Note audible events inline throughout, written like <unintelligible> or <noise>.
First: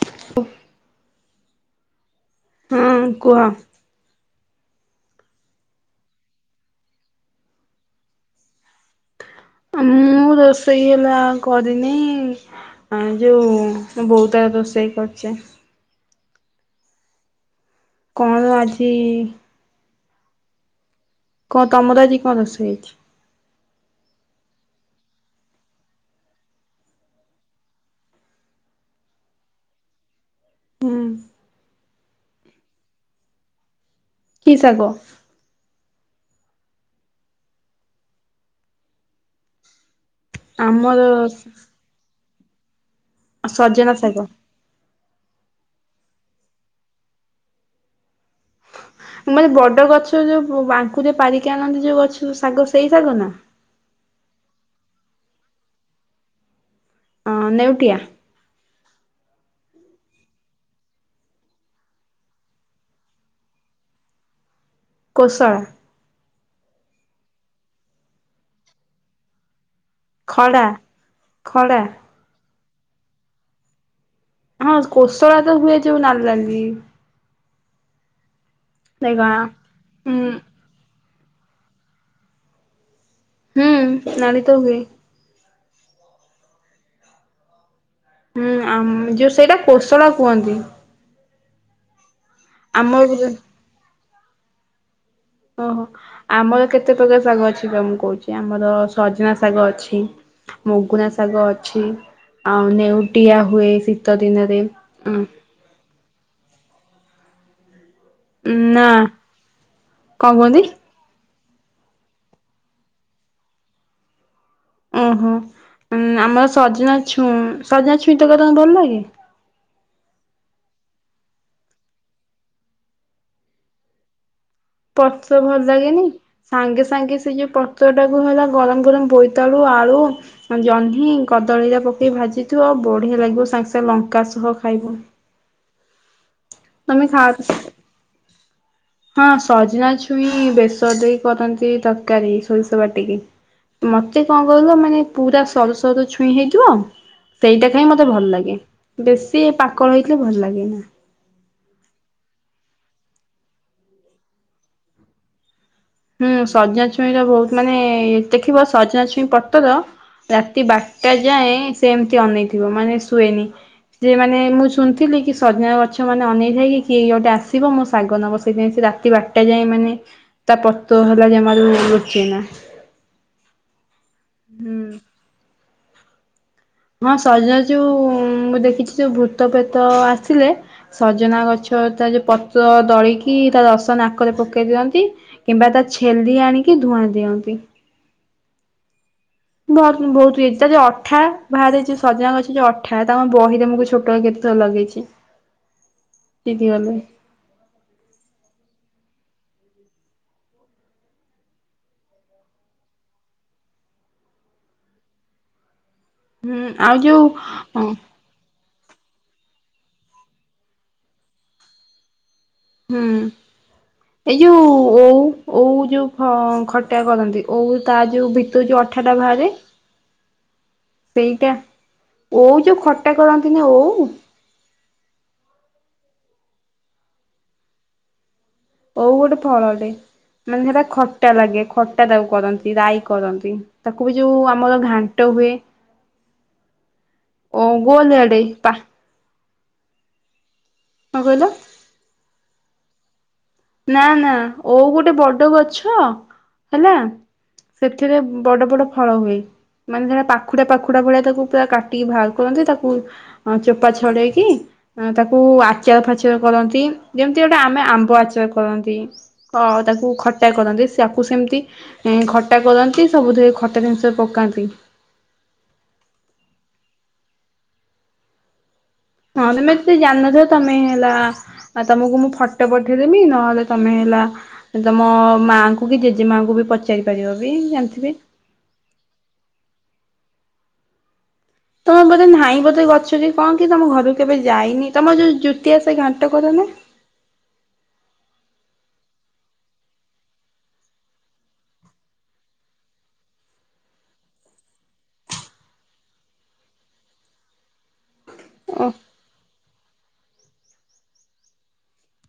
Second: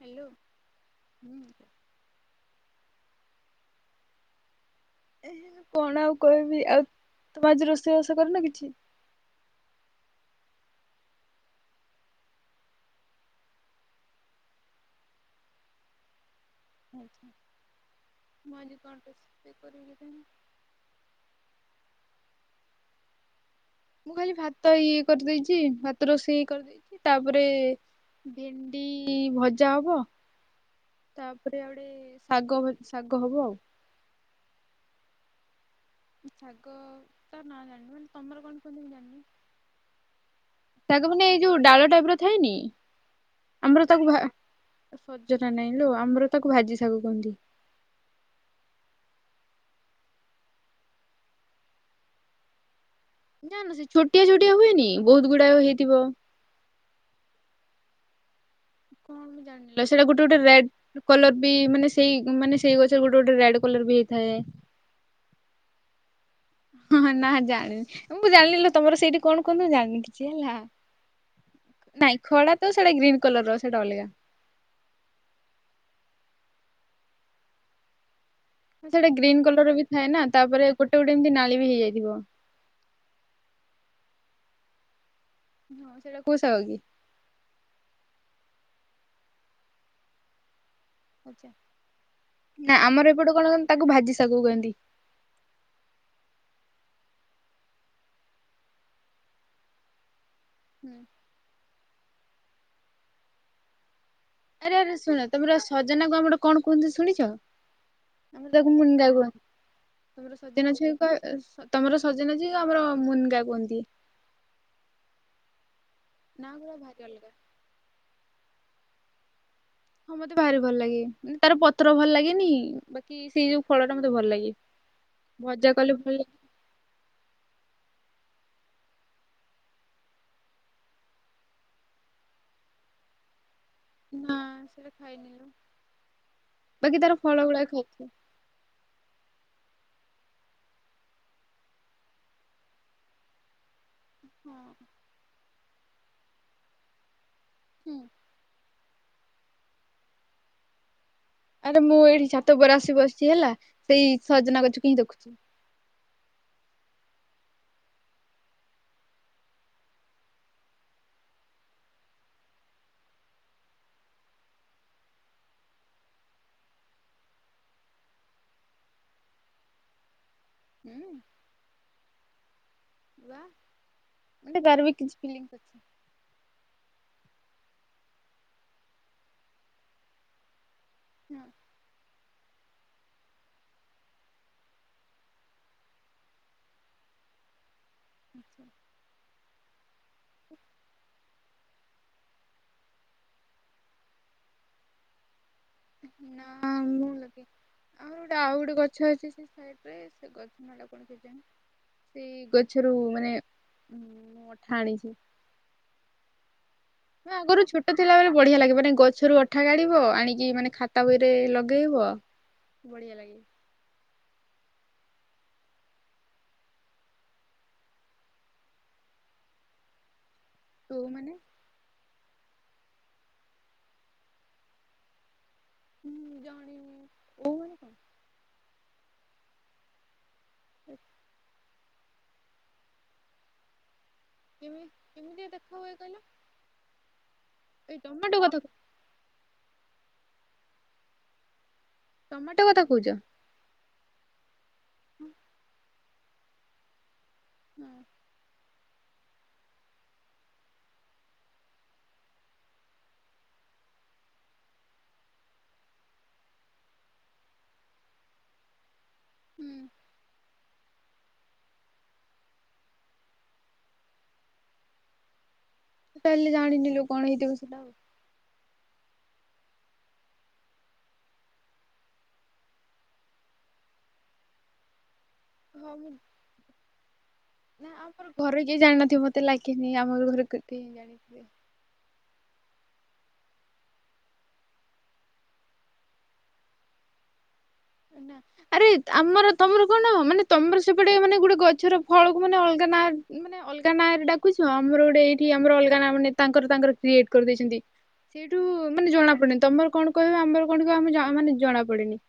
Hello. ହୁଁ ହଁ କୁହ। ଏ କଣ ଆଉ କହିବି ଆଉ ତମେ ଆଜି ରୋଷେଇବାସ କରନ କିଛି? ମୁଁ ରୋଷେଇ ହେଲା କରିନି। ହଁ ଯୋଉ ବହୁ ତାର ରୋଷେଇ କରିଛି। ଆଚ୍ଛା ମୁଁ ଆଜି କଣ ରୋଷେଇ କରି କେଜାଣି। କଣ ତମର ଆଜି କଣ ରୋଷ ହେଇଛି? ମୁଁ ଖାଲି ଭାତ ଇଏ କରିଦେଇଛି ଭାତ ରୋଷେଇ କରିଦେଇଛି ତାପରେ ଭେଣ୍ଡି ଭଜା ହବ। ହୁଁ ତାପରେ ଆଡେ ଶାଗ ଶାଗ ହବ ଆଉ। କି ସାଗ? ଶାଗ ତା ନା ଜାଣିନି ମାନେ ତମର କଣ କୁଅନ୍ତି ମୁ ଯାନି। ଆମର ତାକୁ ମାନେ ଏଇ ଯୋଉ ଡାଳ ଟାଇପ ର ଥାଏନି ଆମର ସଜନା ତାକୁ ଶାଗ। ସଜନା ନାଇଁ ଲୋ ଆମର ତାକୁ ଭାଜି ସାଗ କୁହନ୍ତି। ମାନେ ବଡ ଗଛ ଯୋଉ ବାଙ୍କୁରେ ପାରିକି ଆଣନ୍ତି ଯୋଉ ଗଛ ଶାଗ ସେଇ ଶାଗ ନା? ନା ନା ସେ ଛୋଟିଆ ଛୋଟିଆ ହୁଏନି ବହୁତ ଗୁଡାକ ହେଇଥିବ ହଁ ନେଉଟିଆ। କଣ ଜାଣିଲ ତା ସାଙ୍ଗରେ ଗୋଟେ ଗୋଟେ ରେଡ କଲର ବି ମାନେ ସେଇ ମାନେ ସେଇ ଗଛରେ ଗୋଟେ ଗୋଟେ ରେଡ କଲର ବି ହେଇଥାଏ। କୋଶଳ। ହଁ ହଁ ନା ଜାଣିନି ମୁଁ ଜାଣିନି ତମର ସେଇଠି କଣ କୁହନ୍ତି, ମୁଁ ଜାଣିନି। ଖଡା ଖଡା <unintelligible> ନାଇଁ ଖଡା ତ ସେଟା ଗ୍ରୀନ୍ କଲର ସେଇଟା ଅଲଗା। ହଁ କୋଶଳା ତ ହୁଏ ଯୋଉ ନାଲି ନାଲି। ସେଇଟା ନାଇଁ କଣ ଗ୍ରୀନ କଲର ବି ଥାଏ ହୁଁ ନା ତାପରେ ଗୋଟେ ଗୋଟେ ଏମିତି ନାଳି ବି ହେଇଯାଇଥିବ। ହୁଁ ନାଳି ତ ହୁଏ। ହଁ ସେଇଟା କୋଉ ଶାଗ କି? ହୁଁ ଯୋଉ ସେଇଟା କୋଶଳ କୁହନ୍ତି। ଆଛା, ନା ଆମ ଆମର ଏପଟ କଣ ତାକୁ ଭାଜି ଶାଗକୁ କରନ୍ତି। ଓହୋ, ଆମର କେତେ ପ୍ରକାର ଶାଗ ଅଛି ମୁଁ କହୁଛି ଆମର ସଜନା ଶାଗ ଅଛି। ମୁଗୁନା ଶାଗ ଅଛି, ଆଉ ନେଉଟିଆ ହୁଏ ଶୀତ ଦିନରେ। ଆରେ ଆରେ ଉଁ ଶୁଣ ତମର ସଜନା କୁ ଆମର କଣ କୁହନ୍ତି ଶୁଣିଛ? ଆମର ତାକୁ ନା ମୁନନ୍ଦା କୁହନ୍ତି। କଣ ତମର କୁହନ୍ତି ସଜନା ଛ ତମର ସଜନା ଯିଏ, ଆମର ମୁନଗା କୁହନ୍ତି। ଓହୋ ଆମର ନା ଗୁରା ସଜନା ଭାରି ଅଲଗା। ଛୁ ସଜନା ଛୁଇଁ ତମର ଭଲ ଲାଗେ? ହଁ ମତେ ଭାରି ଭଲ ଲାଗେ, ମାନେ ତାର ପତ୍ର ଭଲ ଲାଗେନି ବାକି ସେଇ ଯୋଉ ଫଳ ଟା ମତେ ଭଲ ଲାଗେ। ପତ୍ର ଭଲ ଭଜା କଲେ ଲାଗେନି? ଭଲ ଲାଗେ ସାଙ୍ଗେ ସାଙ୍ଗେ ସେ ଯଉ ପତ୍ର ଟାକୁ ହେଲା ଗରମ ଗରମ ବୋଇତାଳୁ, ଆଳୁ ଜହ୍ନି, କଦଳୀ ହେରା ପକେଇ ଭାଜିଥିବ ବଢିଆ ଲାଗିବ ସାଙ୍ଗେ ସାଙ୍ଗେ ଲଙ୍କା ନା ସହ ସେଟା ଖାଇବ। ଖାଇନି ଲୋ, ବାକି ତମେ ତାର ଖା ଫଳ ଗୁଡାକ ଖାଉଛି। ହଁ ସଜନା ଛୁଇଁ ବେଶର ଦେଇ କରନ୍ତି ତରକାରୀ ସୋରିଷ ବାଟିକି। ମତେ କଣ ହଁ କହିଲ ମାନେ ପୁରା ସରୁ ସରୁ ଛୁଇଁ ହେଇଥିବ। ଆ ସେଇଟା ଖାଇ ହୁଁ। ମତେ ଭଲ ଲାଗେ ବେଶୀ ପାକଳ ହେଇଥିଲେ ଭଲ ଲାଗେ ନା। ଆରେ ମୁଁ ଏଇଠି ଛାତ ଉପରେ ଆସି ବସିଛି ହେଲା ସେଇ ସଜନା ଗଛକୁ ହିଁ ଦେଖୁଛି। ହୁଁ ସଜନା ଛୁଇଁର ବହୁତ ମାନେ ଦେଖିବ ସଜନା ଛୁଇଁ ପତ୍ର ରାତି ବାରଟା ଯାଏଁ ସେମିତି ଅନେଇଥିବ ମାନେ ଶୁଏନି। ସେ ମାନେ ମୁଁ ଶୁଣିଥିଲି କି ସଜନା ଗଛ ମାନେ ଅନେଇଥାଏକି କିଏ ଗୋଟେ ଆସିବ ମୋ ଶାଗ ନବ ସେଇଥି ପାଇଁ ସେ ରା ରାତି ବାରଟା ଯାଏ ମାନେ ତା ପତ୍ର ହୁଁ ହେଲା ଜମାରୁ ଲୁଚେନା। ହୁଁ। <unintelligible> ହଁ ସଜନା ଯୋଉ ମୁଁ ଦେଖିଛି ଯୋଉ ଭୂତ ପେତ ଆସିଲେ ସଜନା ଗଛ ତ ତା ଯୋଉ ପତ୍ର ଦଳିକି ତା ରସ ନାକରେ ପକେଇ ଦିଅନ୍ତି। କିମ୍ବା ତା ଛେଲି ଆଣିକି ଧୂଆଁ ଦିଅନ୍ତି। ଆଜ୍ଞା। ବହୁତ ବହୁତ ଇଏ ତାର ଯୋଉ ଅଠା ବାହାରେ ଯୋଉ ସଜନା ଗଛ ଯୋଉ ଅଠା ତାକୁ ଆମେ ବହିରେ ମୁଁ ବି ଛୋଟ ବେଳେ କେତେ ଥର ଲଗେଇଛି। <inaudible> ନା ଚିରିଗଲେ ମୁଁ ଲଗେଇଛି ଆହୁରି ଗୋଟେ ଆଉ ଗୋଟେ ଗଛ ଅଛି ସେ ସାଇଟ୍ ରେ ସେ ଗଛ <unintelligible> <unintelligible> ସେ ଗଛରୁ ମାନେ ମୁଁ ଅଠା ଆଣିଛି। ହୁଁ ଆଉ ଯୋଉ ଆଗୁରୁ ଛୋଟ ହୁଁ ଥିଲାବେଳେ ବଢିଆ ଲାଗେ ମାନେ, ଗଛ ଗଛୁରୁ ଅଠା କାଢ଼ିବ ଆଣିକି ମାନେ ଖାତା ବହିରେ ଲଗେଇବ। ହୁଁ। ବଢିଆ ଲାଗେ ଏଇ ଯୋଉଁ ଓଉ ଯୋଉଁ ଅଁ ଖଟା କରନ୍ତି ଓଉ ତା ଯୋଉଁ ବିଟ ତା ଯୋଉଁ ଅଠା ଟା ବାହାରେ <inaudible> ସେଇଟା ଓଉ ଯୋଉଁ ଖଟା କରନ୍ତି ନାଁ ଓଉ- ହୁଁ ଜାଣିଛି ଓଉ ଗୋଟେ ଫଳଟେ ମାନେ ସେଟା ଖଟା ଲାଗେ ଖଟା ତାକୁ କରନ୍ତି ରାଇ କରନ୍ତି। ତାକୁ ବି ଯୋଉଁ କେମି ଆମର ଘାଣ୍ଟ କେମିତି ହୁଏ। ଦେଖା କହିଲ? ଓଉଁ ଏଇ ଗୋଲିଆ ଟମାଟୋ ଡେ କଥା ପା କଣ କହିଲ? ଟମାଟୋ କଥା କହୁଛ ନାଁ ନାଁ ଓଉ ଗୋଟେ ହୁଁ ବଡ ଗଛ ହେଲା। ସେଥିରେ ବଡ ବଡ ଫଳ ହୁଏ। ମାନେ ସେଟା ପାଖୁଡା ପାଖୁଡା ଭଳିଆ ତାକୁ ପୁରା କାଟିକି ବାହାର କରନ୍ତି ତାକୁ ହଁ ଚୋପା ଛଡେଇକି ତାକୁ ଆଚାର ଫାଚାର କରନ୍ତି। ଯେମିତି ଗୋଟେ ଆମେ ଆମ୍ବ ଆଚାର କରନ୍ତି କଣ ତାକୁ ଖ ଖଟା କରନ୍ତି ସେଆକୁ ସେମିତି ଖଟା କରନ୍ତି ସବୁଥିରେ ଖଟା ଜିନିଷ ପକାନ୍ତି। ତାହେଲେ ଜାଣିଥିଲୁ ସେଟା ଆଉ ହଁ ତମେ ଏତେ କିଛି ଜାଣିନଥିଲ ତମେ ହେଲା ଆଉ ତମକୁ ମୁଁ ଫଟୋ ପଠେଇଦେବି ନହେଲେ ତମେ ହେଲା ତୁମ ମାଆଙ୍କୁ ହଁ କି ମୁଁ ଜେଜେ ମାଆଙ୍କୁ ବି ପଚାରି ପାରିବ ବି ନା ଜାଣିଥିବି। ଆମର ଘରେ କିଏ ଜାଣିନଥିବ ମୋତେ ଲାଗିନି ଆମର ଘରେ ଲୋକ କେହିଁ ଜାଣିଥିବେ? ତମେ ବୋଧେ ନାଇଁ ବୋଧେ ଗଛରେ କଣ କି ତମ ଘରକୁ କେବେ ଯାଇନି ତମ ଯୋଉଁ ଜୁତିଆ ଓଷା ଘାଣ୍ଟ କରନ୍ତିନି। ନାଁ ଆରେ ଆମର ତମର କଣ ମାନେ ତମର ସେପଟେ ମାନେ ଗୋଟେ ଗଛର ଫଳ କୁହନି ମାନେ ଅଲଗା ନାଁ ମାନେ ଏ ଅଲଗା ଡାକୁଛ ଆମର ଗୋଟେ ଏଇଠି ଆମର ଅଲଗା ନା ମାନେ ତାଙ୍କର ତାଙ୍କର କ୍ରିଏଟ କରିଦେଇଛନ୍ତି ସିଏ ଏଇଠି ଓହୋ। ଜଣା ପଡେ ତମର କଣ କହିବ ଆମର କଣ କହିବା ଆମ ମାନେ ଜଣା ପଡେନି।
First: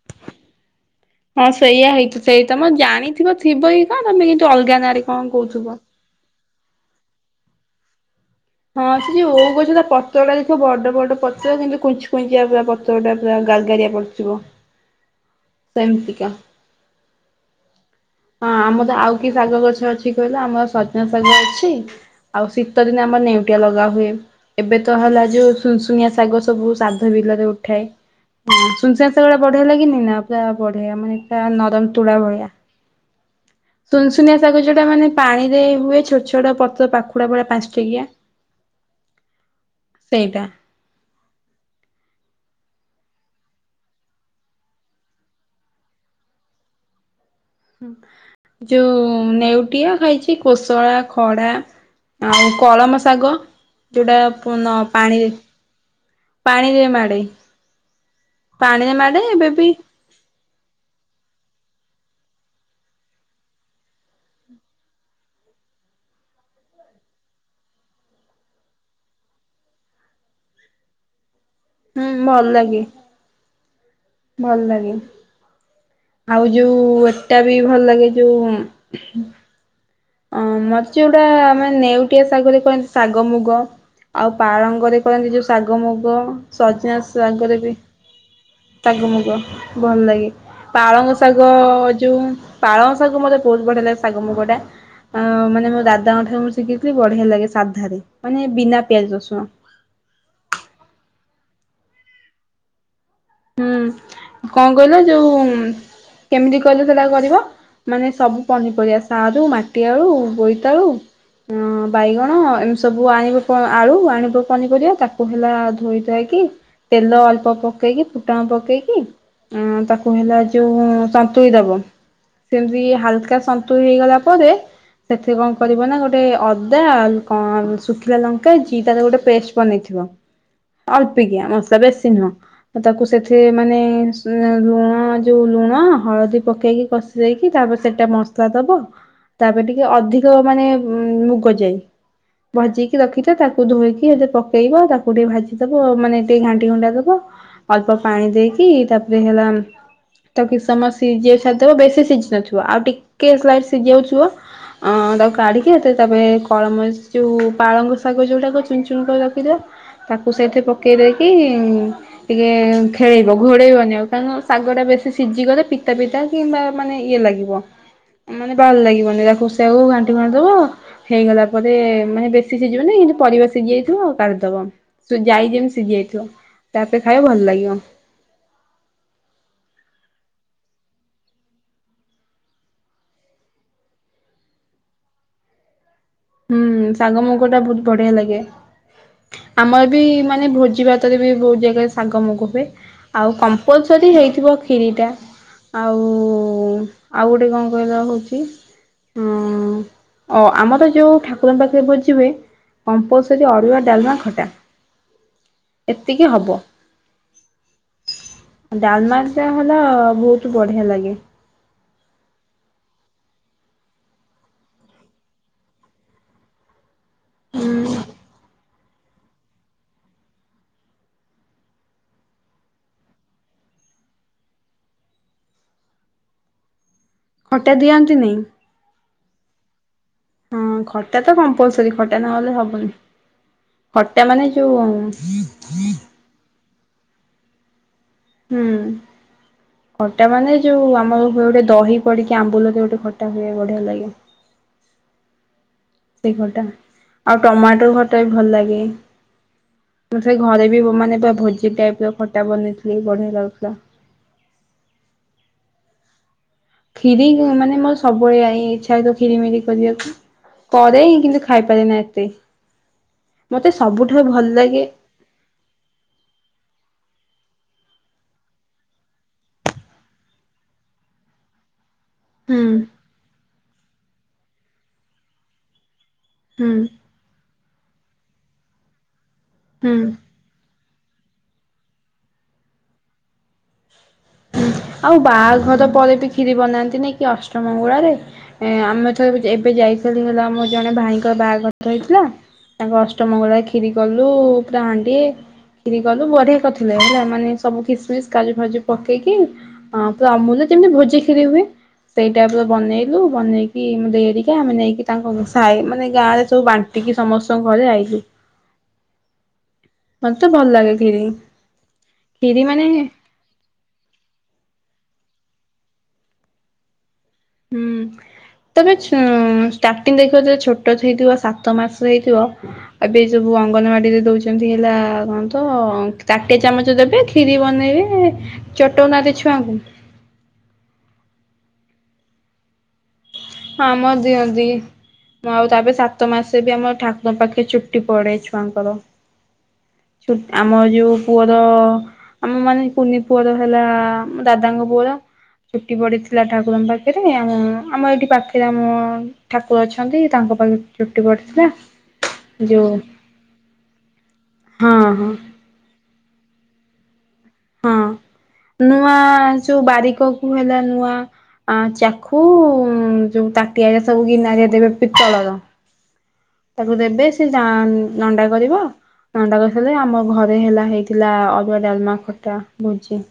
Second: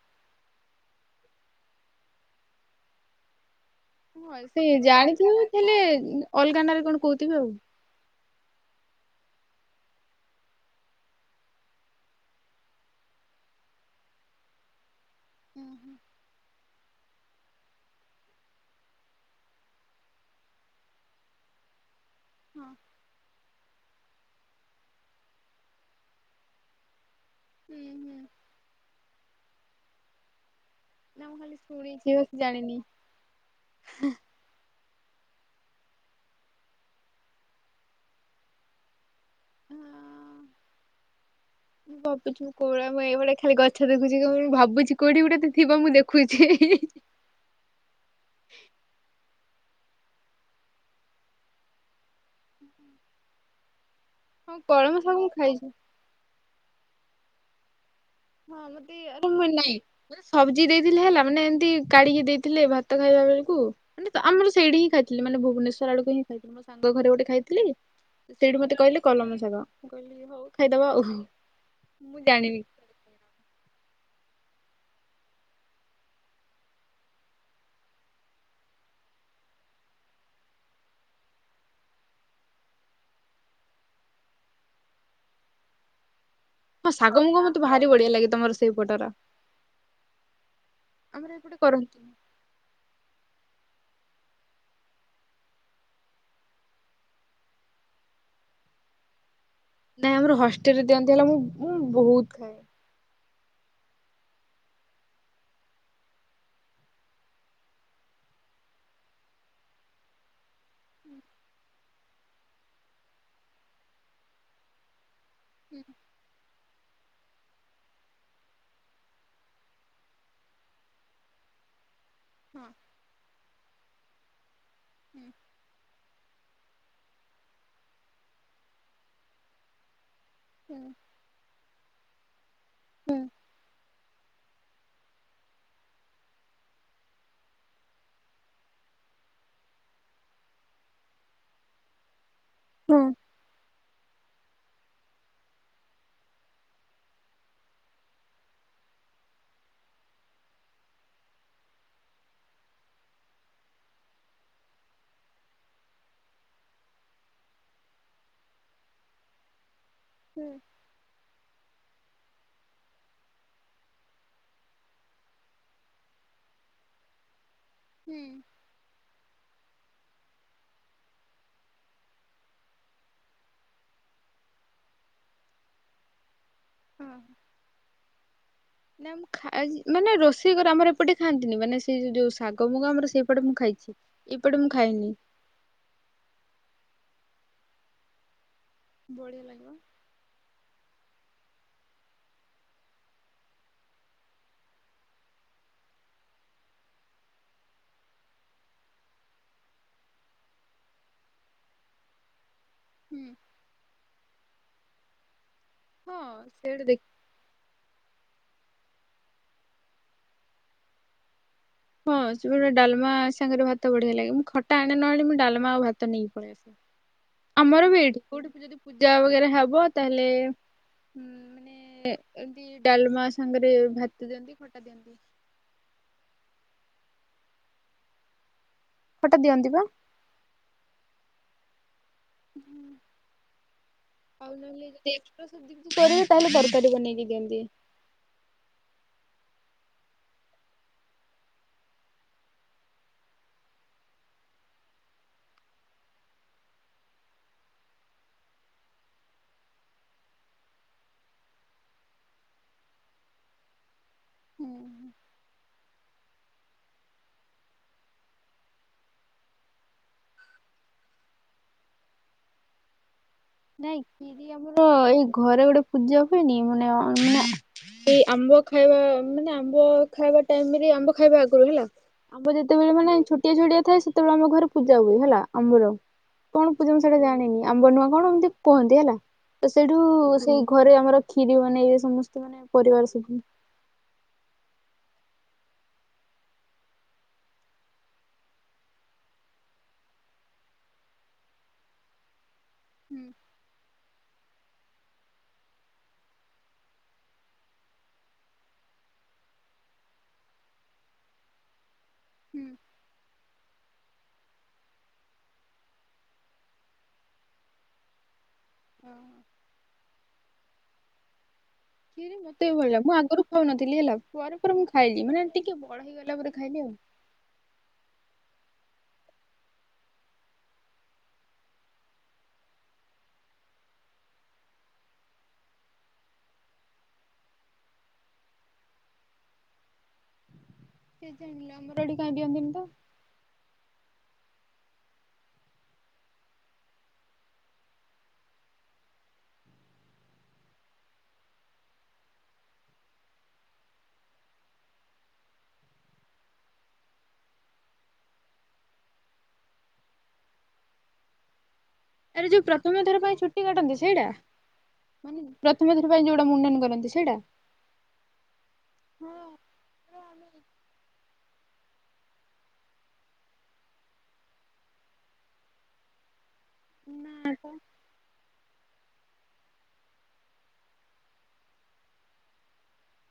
ହଁ ସେଇୟଆ ହେଇଥି ସେଇ ତମ ଜାଣିଥିବ ଥିବ କଣ ତମେ ହଁ କିନ୍ତୁ ଅଲଗା ସେଇୟା ନାଁରେ କଣ ଜାଣିଥିବ କହୁଥିବ। ହେଲେ ଅଲଗା ନାଁ ରେ କଣ କହୁଥିବେ ନାଁ ଆଉ ହଁ ସେ ଓଉ ଗଛର ପତ୍ରଟା ଗୁଡାକ ବଡ ବଡ ପତ୍ର କିନ୍ତୁ କୁଞ୍ଚି କୁଞ୍ଚିଆ ତା ପତ୍ର ଯୋଉଁ ଟା ପୁରା ଗାର ଗାରିଆ ପଡିଥିବ ହଁ ସେମିତିକା ହଁ ଆମର ଆଉ କି ଶାଗ ଗଛ ଅଛି କହିଲ ଆମର ସଜନା ଶାଗ ଅଛି। ଆଉ ଶୀତ ଦିନେ ଆମର ନେଉଟିଆ ଲଗା ହୁଏ। ଏବେ ତ ହେଲା ଯୋଉଁ ସୁନସୁନିଆ ଶାଗ ସବୁ ଶ୍ରାଦ୍ଧ ବିଲରେ ହୁଁ ଉଠେଇ ହୁଁ। ସୁନସୁନିଆଁ ଶାଗ ଟା ଭଢିଆ ଲାଗେନି ନାଁ ପୁରା ବଢିଆ ମାନେ ନା ମୁଁ ଚାଲ ପୁରା ଖାଲି ନରମ ଶୁଣିଛି ତୁଳା ବାସ୍ ଭଳିଆ ଜାଣିନି। ସୁନସୁନିଆ ଶାଗ ଯୋଉଁ ଟା ମାନେ ପାଣି ରେ ହୁଏ ଛୋଟ ଛୋଟ ପତ୍ର ପାଖୁଡା ଭଳିଆ ପାଞ୍ଚ ଠିକିଆ ହଁ ସେଇଟା <unintelligible> ଭାବୁଛି ମୁଁ କୋଆଡେ ମୁଁ ଏଇଭଳିଆ ଖାଲି ଗଛ ଦେଖୁଛି ମୁଁ ଭାବୁଛି କଉଁଠି ଗୋଟେ ତ ଥିବ ମୁଁ ଦେଖୁଛି। ହିଁ ହିଁ ଯୋଉଁ ନେଉଟିଆ ଖାଇଛି କୋଶଳା ଖଡା ଆଉ କଳମ ଶାଗ ଯୋଉଁଟା ପ ହଁ କଳମ ଶାଗ ପାଣିରେ ମୁଁ ଖାଇଛି। ପାଣିରେ ମାଡେ ପାଣିରେ ମାଡେ ଏବେ ବିି ମାନେ ସବଜି ଦେଇଥିଲେ ହେଲା ମାନେ ଏମିତି କାଢିକି ଦେଇଥିଲେ ଭାତ ଖାଇବା ବେଳକୁ ମାନେ ତ ଆମର ସେଇଠି ହିଁ ଖାଇଥିଲି ମାନେ ଭୁବନେ ସ୍ୱର ଆଡକୁ ହିଁ ଖାଇଥିଲି ମୋ ସାଙ୍ଗ ଘରେ ଗୋଟେ ଖାଇଥିଲି। ସେଇଠୁ ମତେ କଇଲେ କଲମ ଶାଗ ମୁଁ କହିଲି ହୋଉ ଖାଇଦବା ଆଉ। ହୁଁ ମୁଁ ଭଲ ଜାଣିନି ଲାଗେ। ଭଲ ଲାଗେ। ଆଉ ଯୋଉ ଏଟା ବି ଭଲ ଲାଗେ ଯୋଉ ଅଁ ମତେ ଯୋଉଟା ମାନେ ନେଉଟିଆ ଶାଗରେ କରନ୍ତି ଶାଗ ମୁଗ। ଆଉ ପାଳଙ୍ଗରେ କରନ୍ତି ଯୋଉ ଶାଗ ମୁଗ। ହଁ ଶାଗ ମୁଗ ସଜନାଶାଗରେ ମତେ ବି ଭାରି ବଢିଆ ଲାଗେ ତମର ଶାଗ ସେଇପଟର ମୁଗ ଭଲ ଲାଗେ। ପାଳଙ୍ଗ ଆମର ଶାଗ ଏପଟେ କରନ୍ତିନି। ଯୋଉ ପାଳଙ୍ଗ ଶାଗ ମତେ ବୋହୁତ ବଢିଆ ଲାଗେ ଶାଗ ମୁଗ ଟା। ଆ ମାନେ ମୋ ଦାଦାଙ୍କଠାରୁ ମୁଁ ଶିଖିଚି ବଢିଆ ଲାଗେ ସାଧାରେ ମାନେ ବିନା ପିଆଜ ରସୁଣ। ନାଇଁ ଆମର ହଷ୍ଟେଲ ରେ ଦିଅନ୍ତି ହେଲା ମୁଁ ମୁଁ ବୋହୁ ତ ଖାଏ। ହୁଁ କଣ କଇଲ ଯୋଉ କେମିତି କଇଲ ସେଟା କରିବ? ମାନେ ସବୁ ପନିପରିବା ସାରୁ ମାଟି ଆଳୁ ବୋଇତାଳୁ ଅଁ ବାଇଗଣ ଏମିତି ସବୁ ଆଣିବୁ ଆଳୁ ଆଣିବୁ ପନିପରିବା ତାକୁ <unintelligible> ହେଲା ଧୋଇଥାାଇକି ତେଲ ଅଳ୍ପ ପକେଇକି ଫୁଟଣ ପକେଇକି ଆ ତାକୁ ହେଲା ଯୋଉ ସନ୍ତୁଳି ଦବ। ହଁ ସେମିତି ହାଲକା ସନ୍ତୁଳ ହେଇଗଲା ପରେ ସେଥିରେ କଣ କରିବ ନା ଗୋଟେ <unintelligible> ଅଦା ଆଉ ଶୁଖିଲା ଲଙ୍କା ଜିରାର ଗୋଟେ ପେଷ୍ଟ ବନେଇଥିବ। ହୁଁ ଅଳ୍ପିକିଆ ମସଲା ବେଶୀ ନୁହଁ ତାକୁ ହୁଁ ସେଥିରେ ମାନେ ଉ ଲୁଣ ଯୋଉ ଲୁଣ ହଳଦୀ ପକେଇକି କଷି ଦେଇକି ତାପରେ ସେଟା ମସଲା ଦବ। ତାପରେ ଟିକେ ଅଧିକ ମାନେ ଉ ମୁଗଯାଇ ଭାଜିକି ହୁଁ ରଖିଥିବ ତାକୁ ଧୋଇକି ହେତିରେ ପକେଇବ ତାକୁ ଟିକେ ଭାଜିଦବ ମାନେ ଟିକେ ଘାଣ୍ଟି ଘୁଣ୍ଟା ଦବ। ଅଳ୍ପ ପାଣି ଦେଇକି ତାପରେ ହେଲା ତାକୁ କିଛି ସମୟ ସିଝେଇ ସାରିଦବ ବେଶୀ ସିଝି ନଥିବ ଆଉ ଟିକେ ସ୍ଲାଇଟ୍ ସିଝି ବାକୁଥିବ ଅଁ ତାକୁ କାଢିକି ତାପରେ କଳମ ସେଯୋଉ ପାଳଙ୍ଗ ଶାଗ ଯୋଉଟା କୋଉଚ ଚୁନ ଚୁନ ରଖିଥିବ ତାକୁ ହୁଁ ସେଇଥିରେ ପକେଇ ଦେଇକି ଟିକେ ଖେଳେଇବ ଘୋଡ଼େଇବନି ଆଉ କାରଣ ଶାଗଟା ବେଶୀ ସିଝିଗଲେ ପିତା ପିତା କିମ୍ବା ମାନେ ଇଏ ଲାଗିବ ହୁଁ। ମାନେ ଭଲ ଲାଗିବନି ତାକୁ <unintelligible> ଘାଣ୍ଟିଘାଣ୍ଟିଦବ। ହେଇଗଲା ପରେ ମାନେ ବେଶୀ ସିଝିବନି ଯେ ପରିବା ସିଝି ଯାଇଥିବ କାଢିଦବ। ସେ ଯାଇ ଯେମିତି ସିଝି ଯାଇଥିବ ତାପରେ ହଁ। ଖାଇବ ଭଲ ଲାଗିବ। ନା ମୁଁ ଖାଇଚି ମାନେ ରୋଷେଇ କରେ ଆମର ଏପଟେ ଖାଆନ୍ତିନି ମାନେ ସେ ଯୋଉ ଶାଗ ମୁଗ ଆମର ସେଇପଟେ ମୁଁ ଖାଇଚି। ଏପଟେ ମୁଁ ଖାଇନି। ହୁଁ ଶାଗ ମୁଗଟା ବୋହୁତ୍ ବଢିଆ ଲାଗେ ବଢିଆ ଲାଗିବ ଆମରବି ମାନେ ଭୋଜିି ଭା ତରେ ବି ବୋହୁତ୍ ଜାଗାରେ ଶାଗମୁଗ ହୁଏ ଆଉ କମ୍ପଲସରି ହେଇଥିବ କ୍ଷିରିଟା ଆଉ ଆଉ ଗୋଟେ କଣ କହିଲ ହୋଉଚି ହଁ ଓ ଆମର ଯୋଉ ଠାକୁରଙ୍କ ପାଖେରେ ଭୋଜିହୁଏ ହୁଁ କମ୍ପଲସରି ଅରୁୁଆ ଡ଼ାଲମା ଖଟା ଏତିକି ହଁ ହବ। ସେଇଟା ଦେଖ ଡ଼ାଲମାଟା ହେଲା ବୋହୁତ୍ ବଢ଼ିଆ ଲାଗେ। ହଁ ସେଗୋଟେ ଡ଼ାଲମା ସାଙ୍ଗେରେ ଭାତ ବଢ଼ିଆ ଲାଗେ ମୁଁ ଖଟା ଆଣେ ନଆଣେ ମୁଁ ଡ଼ାଲମା ଆଉ ଭାତ ନେଇକି ପଳାଏ। ଆମର ଉଁ ବି ଏଇଠି କୋଉଠି ଯଦି ପୂଜା ବଗେରା ହବ ତାହେଲେ ହୁଁ ମାନେ ଏମତି ଡ଼ାଲମା ସାଙ୍ଗେରେ ଭାତ ଦିଅନ୍ତି ଖଟା ଦିଅନ୍ତି। ଖଟା ଦିଅନ୍ତିନି? ଖଟା ଦିଅନ୍ତିପା। ହୁଁ ଖ। ଖଟାତ କମ୍ପଲସରୀ ଖଟା ନହେଲେ ହବନି ଖଟା ମାନେ ଆଉ ନହେଲେ ଯଦି ଏକ୍ସଟ୍ରା ସବଜି ଯୋଉଁ। କିଛି କରିବେ ତାହେଲେ କରିପାରିବ ନେଇ କେମିତି। ହୁଁ। ଖଟା ମାନେ ଯୋଉଁ ଆମର ହୁଏ ଗୋଟେ ଦହି ପଡିକି ଆମ୍ବୁଲ ଯୋଉଁ ଗୋଟେ ଖଟା ହୁଏ ବଢ଼ିଆ ଲାଗେ। ସେଇ ଖଟା ଆଉ ଟମାଟୋ ଖଟାବି ଭଲ ଲାଗେ। ମୁଁ ସେଇ ଘରେ ବି ମାନେ ପୁରା ଭୋଜି ଟାଇପ୍ ର ଖଟା ବନେଇଥିଲି ବଢ଼ିଆ ଲାଗୁଥିଲା। ହୁଁ। କ୍ଷୀରି ମାନେ ମୋର ସବୁବେଳେ ଇଚ୍ଛା ହେଇଥିବ କ୍ଷୀରି ମିରି କରିବାକୁ। କରେ ହିଁ କିନ୍ତୁ ଖାଇପାରେନା ଏତେ। ମତେ ନାଇଁ ସବୁଠାରୁ ଭଲ କ୍ଷୀରି ଲାଗେ ଆମର ଏଇ ଘରେ ଗୋଟେ। ପୂଜା ହୁଏନି ମାନେ ଅ ନ। ସେଇ ଆମ୍ବ ଖାଇବା ମାନେ ଆମ୍ବ ଖାଇବା ଟାଇମ୍ ରେ ଆମ୍ବ ଖାଇବା ଆଗୁରୁ ହେଲା। ଆମ୍ବ ହୁଁ ଯେତେବେଳେ ମାନେ ଛୋଟିଆ, ଛୋଟିଆ ଥାଏ ସେତେବେଳେ ଆମ ଘରେ ପୂଜା ହୁଏ ହେଲା ଆମର କ'ଣ ହୁଁ ପୂଜା ସେଟା ଜାଣିନି ଆମ୍ବ ନୂଆ କ'ଣ ଏମିତି କୁହନ୍ତି ହେଲା ତ ସେଇଠୁ ହୁଁ। ସେଇ। ଘରେ ଆମର କ୍ଷୀରି ବନେଇବେ ସମସ୍ତେ ମାନେ ପରିବାର ସବୁ। ହୁଁ ଆଉ ବାହାଘର ପରେ ବି କ୍ଷୀରି ବନାନ୍ତିନି କି ଅଷ୍ଟମଗୁଳାରେ। ଏ ଆମେ ଥରେ ଏବେ ଯାଇଥିଲି ହେଲା ମୋ ଜଣେ ଭାଇଙ୍କର ବାହାଘର ତ ହେଇଥିଲା। ତାଙ୍କ ହୁଁ ଅଷ୍ଟମଙ୍ଗଳାରେ କ୍ଷୀରି କଲୁ ପୁରା ହାଣ୍ଡିଏ। ଖିରି କଲୁ ବଢ଼ିଆ କରିଥିଲେ ହେଲା ମାନେ ସବୁ କିସ୍ମିସ୍ କାଜୁ, ଫାଜୁ ପକେଇ। ପକେଇକି ଅଁ ପୁରା ଅମୁଲୁ ଯେମିତି ଭୋଜି କ୍ଷୀରି ହୁଏ ସେଇ ଟାଇପ୍ ର ହୁଁ ବନେଇଲୁ ବନେଇକି। କି ମୋ ଦେଇ ହେରିକା ଆମେ ନେଇକି ତାଙ୍କ ସାଇ ମାନେ ଗାଁରେ ସବୁ ବାଣ୍ଟିକି ସମସ୍ତଙ୍କ ଘରେ ଆଇଲୁ। ହଁ। ମତେ ଭଲ ଲାଗେ ଖିରି। ଖିରି ମତେ ବି ଭଲ ଲାଗେ ମୁଁ ଆଗୁରୁ। ଖାଉନଥିଲି ହେଲା ପରେ, ପରେ ମୁଁ ଖାଇଲି ମାନେ ଟିକେ ବଡ ହେଇଗଲା ପରେ ଖାଇଲି ଆଉ। ହୁଁ। ତମେ ଛ ଷ୍ଟାର୍ଟିଂ ଦେଖିବ ଯଦି ଛୋଟ ହେଇଥିବ ସାତ ମାସର ହେଇଥିବ। ଏବେ ସବୁ ଅଙ୍ଗନବାଡିରେ ଦଉଛନ୍ତି ହେଲା କଁ ତ ତାଟିଆ, ଚାମଚ ଦେବେ। ଖିରି ବନେଇବେ ଚଟଉ ନାହାନ୍ତି ଛୁଆଙ୍କୁ। କିଏ ଜାଣିଲା ଆମର ଏଠି କାଇଁ ଦିଅନ୍ତିନି ତ। ହଁ ଆମର ଦିଅନ୍ତି। ମୁଁ ଆଉ ତାପରେ ସାତ ମାସେ ବି ଆମ ଠାକରଙ୍କ ପାଖେ ଚୁଟି ପଡେ ଛୁଆଙ୍କର। ହୁଁ ଆମ ଯୋଉଁ ପୁଅର। ଆମ ମାନେ କୁନି ପୁଅର ହେଲା ଦାଦାଙ୍କ ପୁଅର। ଚୁଟି ପଡିଥିଲା ଠାକୁରଙ୍କ ପାଖରେ ଆମ୍ ଆମ ଏଠି ପାଖ। ଏଥି ଆମ ଠାକୁର ଅଛନ୍ତି ତାଙ୍କ ପାଖରେ ଚୁଟି ପଡିଥିଲା। ଆରେ ଯୋଉଁ ଯୋଉ ପ୍ରଥମ ଥର ପାଇଁ ଛୁଟି କାଟନ୍ତି ସେଇଟା ହଁ ହଁ ଉଁ। ପ୍ରଥମଥର ପାଇଁ ଯୋଉଟା ମୁଣ୍ଡନ କରନ୍ତି ସେଇଟା। ହଁ ନୂଆ ଯୋଉଁ ବାରିକ କୁ ହେଲା ନୂଆ। ଆ ଚାଖୁ ଯୋଉଁ ତାଟିଆ ସବୁ ଗିନାରେ ଦେବେ ପିତଳର। <unintelligible> ସବୁ ଦେବେ ସେ ଜାନ। ନଣ୍ଡା କରିବ ନଣ୍ଡା କରିସାରିଲେ ଆମ ଘରେ ହେଲା ହେଇଥିଲା ଅରୁଆ, ଡାଲମା ଖ ଟା ଭୋଜି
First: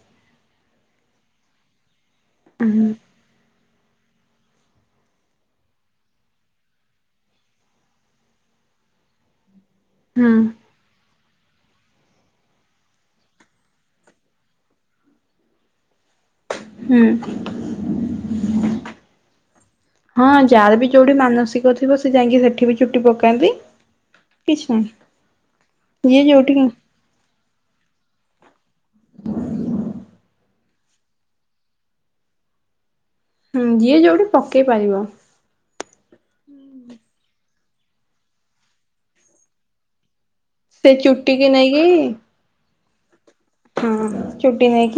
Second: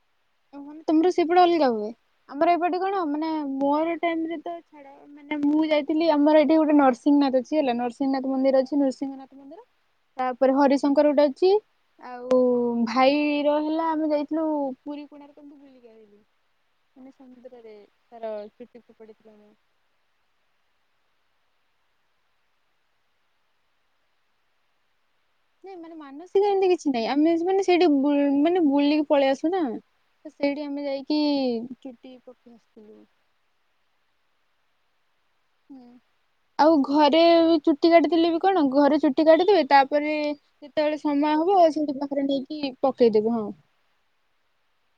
ତମର ସେପଟେ ଅଲଗା ହୁଏ ଆମର ଏପଟେ ହୁଁ କଣ ମାନେ ମୋର ଟାଇମ୍ ଯେତେବେଳେ ଛାଡ଼ ନାଁ ମୁ ଯାଇଥିଲି ଆମର ଏଠି ଗୋଟେ ନରସିଂହନାଥ ଅଛି ହେଲା ନରସିଂହନାଥ ମନ୍ଦିର ଅଛି ନରସିଂହନାଥ ମନ୍ଦିର ହୁଁ ତାପରେ ହରିଶଙ୍କର ଗୋଟେ ଅଛି। ଆଉ ଭାଇ ରହିଲା ଆମେ ଯାଇଥିଲୁ ପୁରୀ କୋଣାର୍କ ବୁଲିକି ଆଇଲୁ। ହୁଁ ମାନେ ସମୁଦ୍ରରେ ତାର ଚୁଟି ଫୋପାଡିଥିଲା ନା ହଁ ଯାହାର ବି ଯୋଉଠି ମାନସିକ ଥିବ ସେ ଯାଇକି ସେଠି ବି ଚୁଟି ପକାନ୍ତି। କିଛି ନା ନାଇଁ ମାନେ ମାନସିକ ଏମିତି କିଛି ନାଇଁ ଆମେ ମାନେ ସେଇଠି ମାନେ ବୁଲିକି ପଳେଇ ଆସିଲୁ ନା। ତ ସେଇଠି ଆମେ ଯାଇକି ଚୁଟି ପକେଇ ଆସିଥିଲୁ। ହୁଁ ଯିଏ ଯୋଉଠି ପକେଇ ପାରିବ। ହୁଁ ଆଉ ଘରେ ବି ଚୁଟି କାଟିଦଲେ ବି କଣ ଘରେ ଚୁଟି କାଟି ଦେବେ ତାପରେ ସେ ସେତେବେଳେ ସମୟ ଚୁଟିକି ହବ ଆଉ ନେଇକି ସେଇଠି ପାଖରେ ନେଇକି ପକେଇଦେବେ ହଁ। ହଁ ଚୁଟି ନେଇଁକି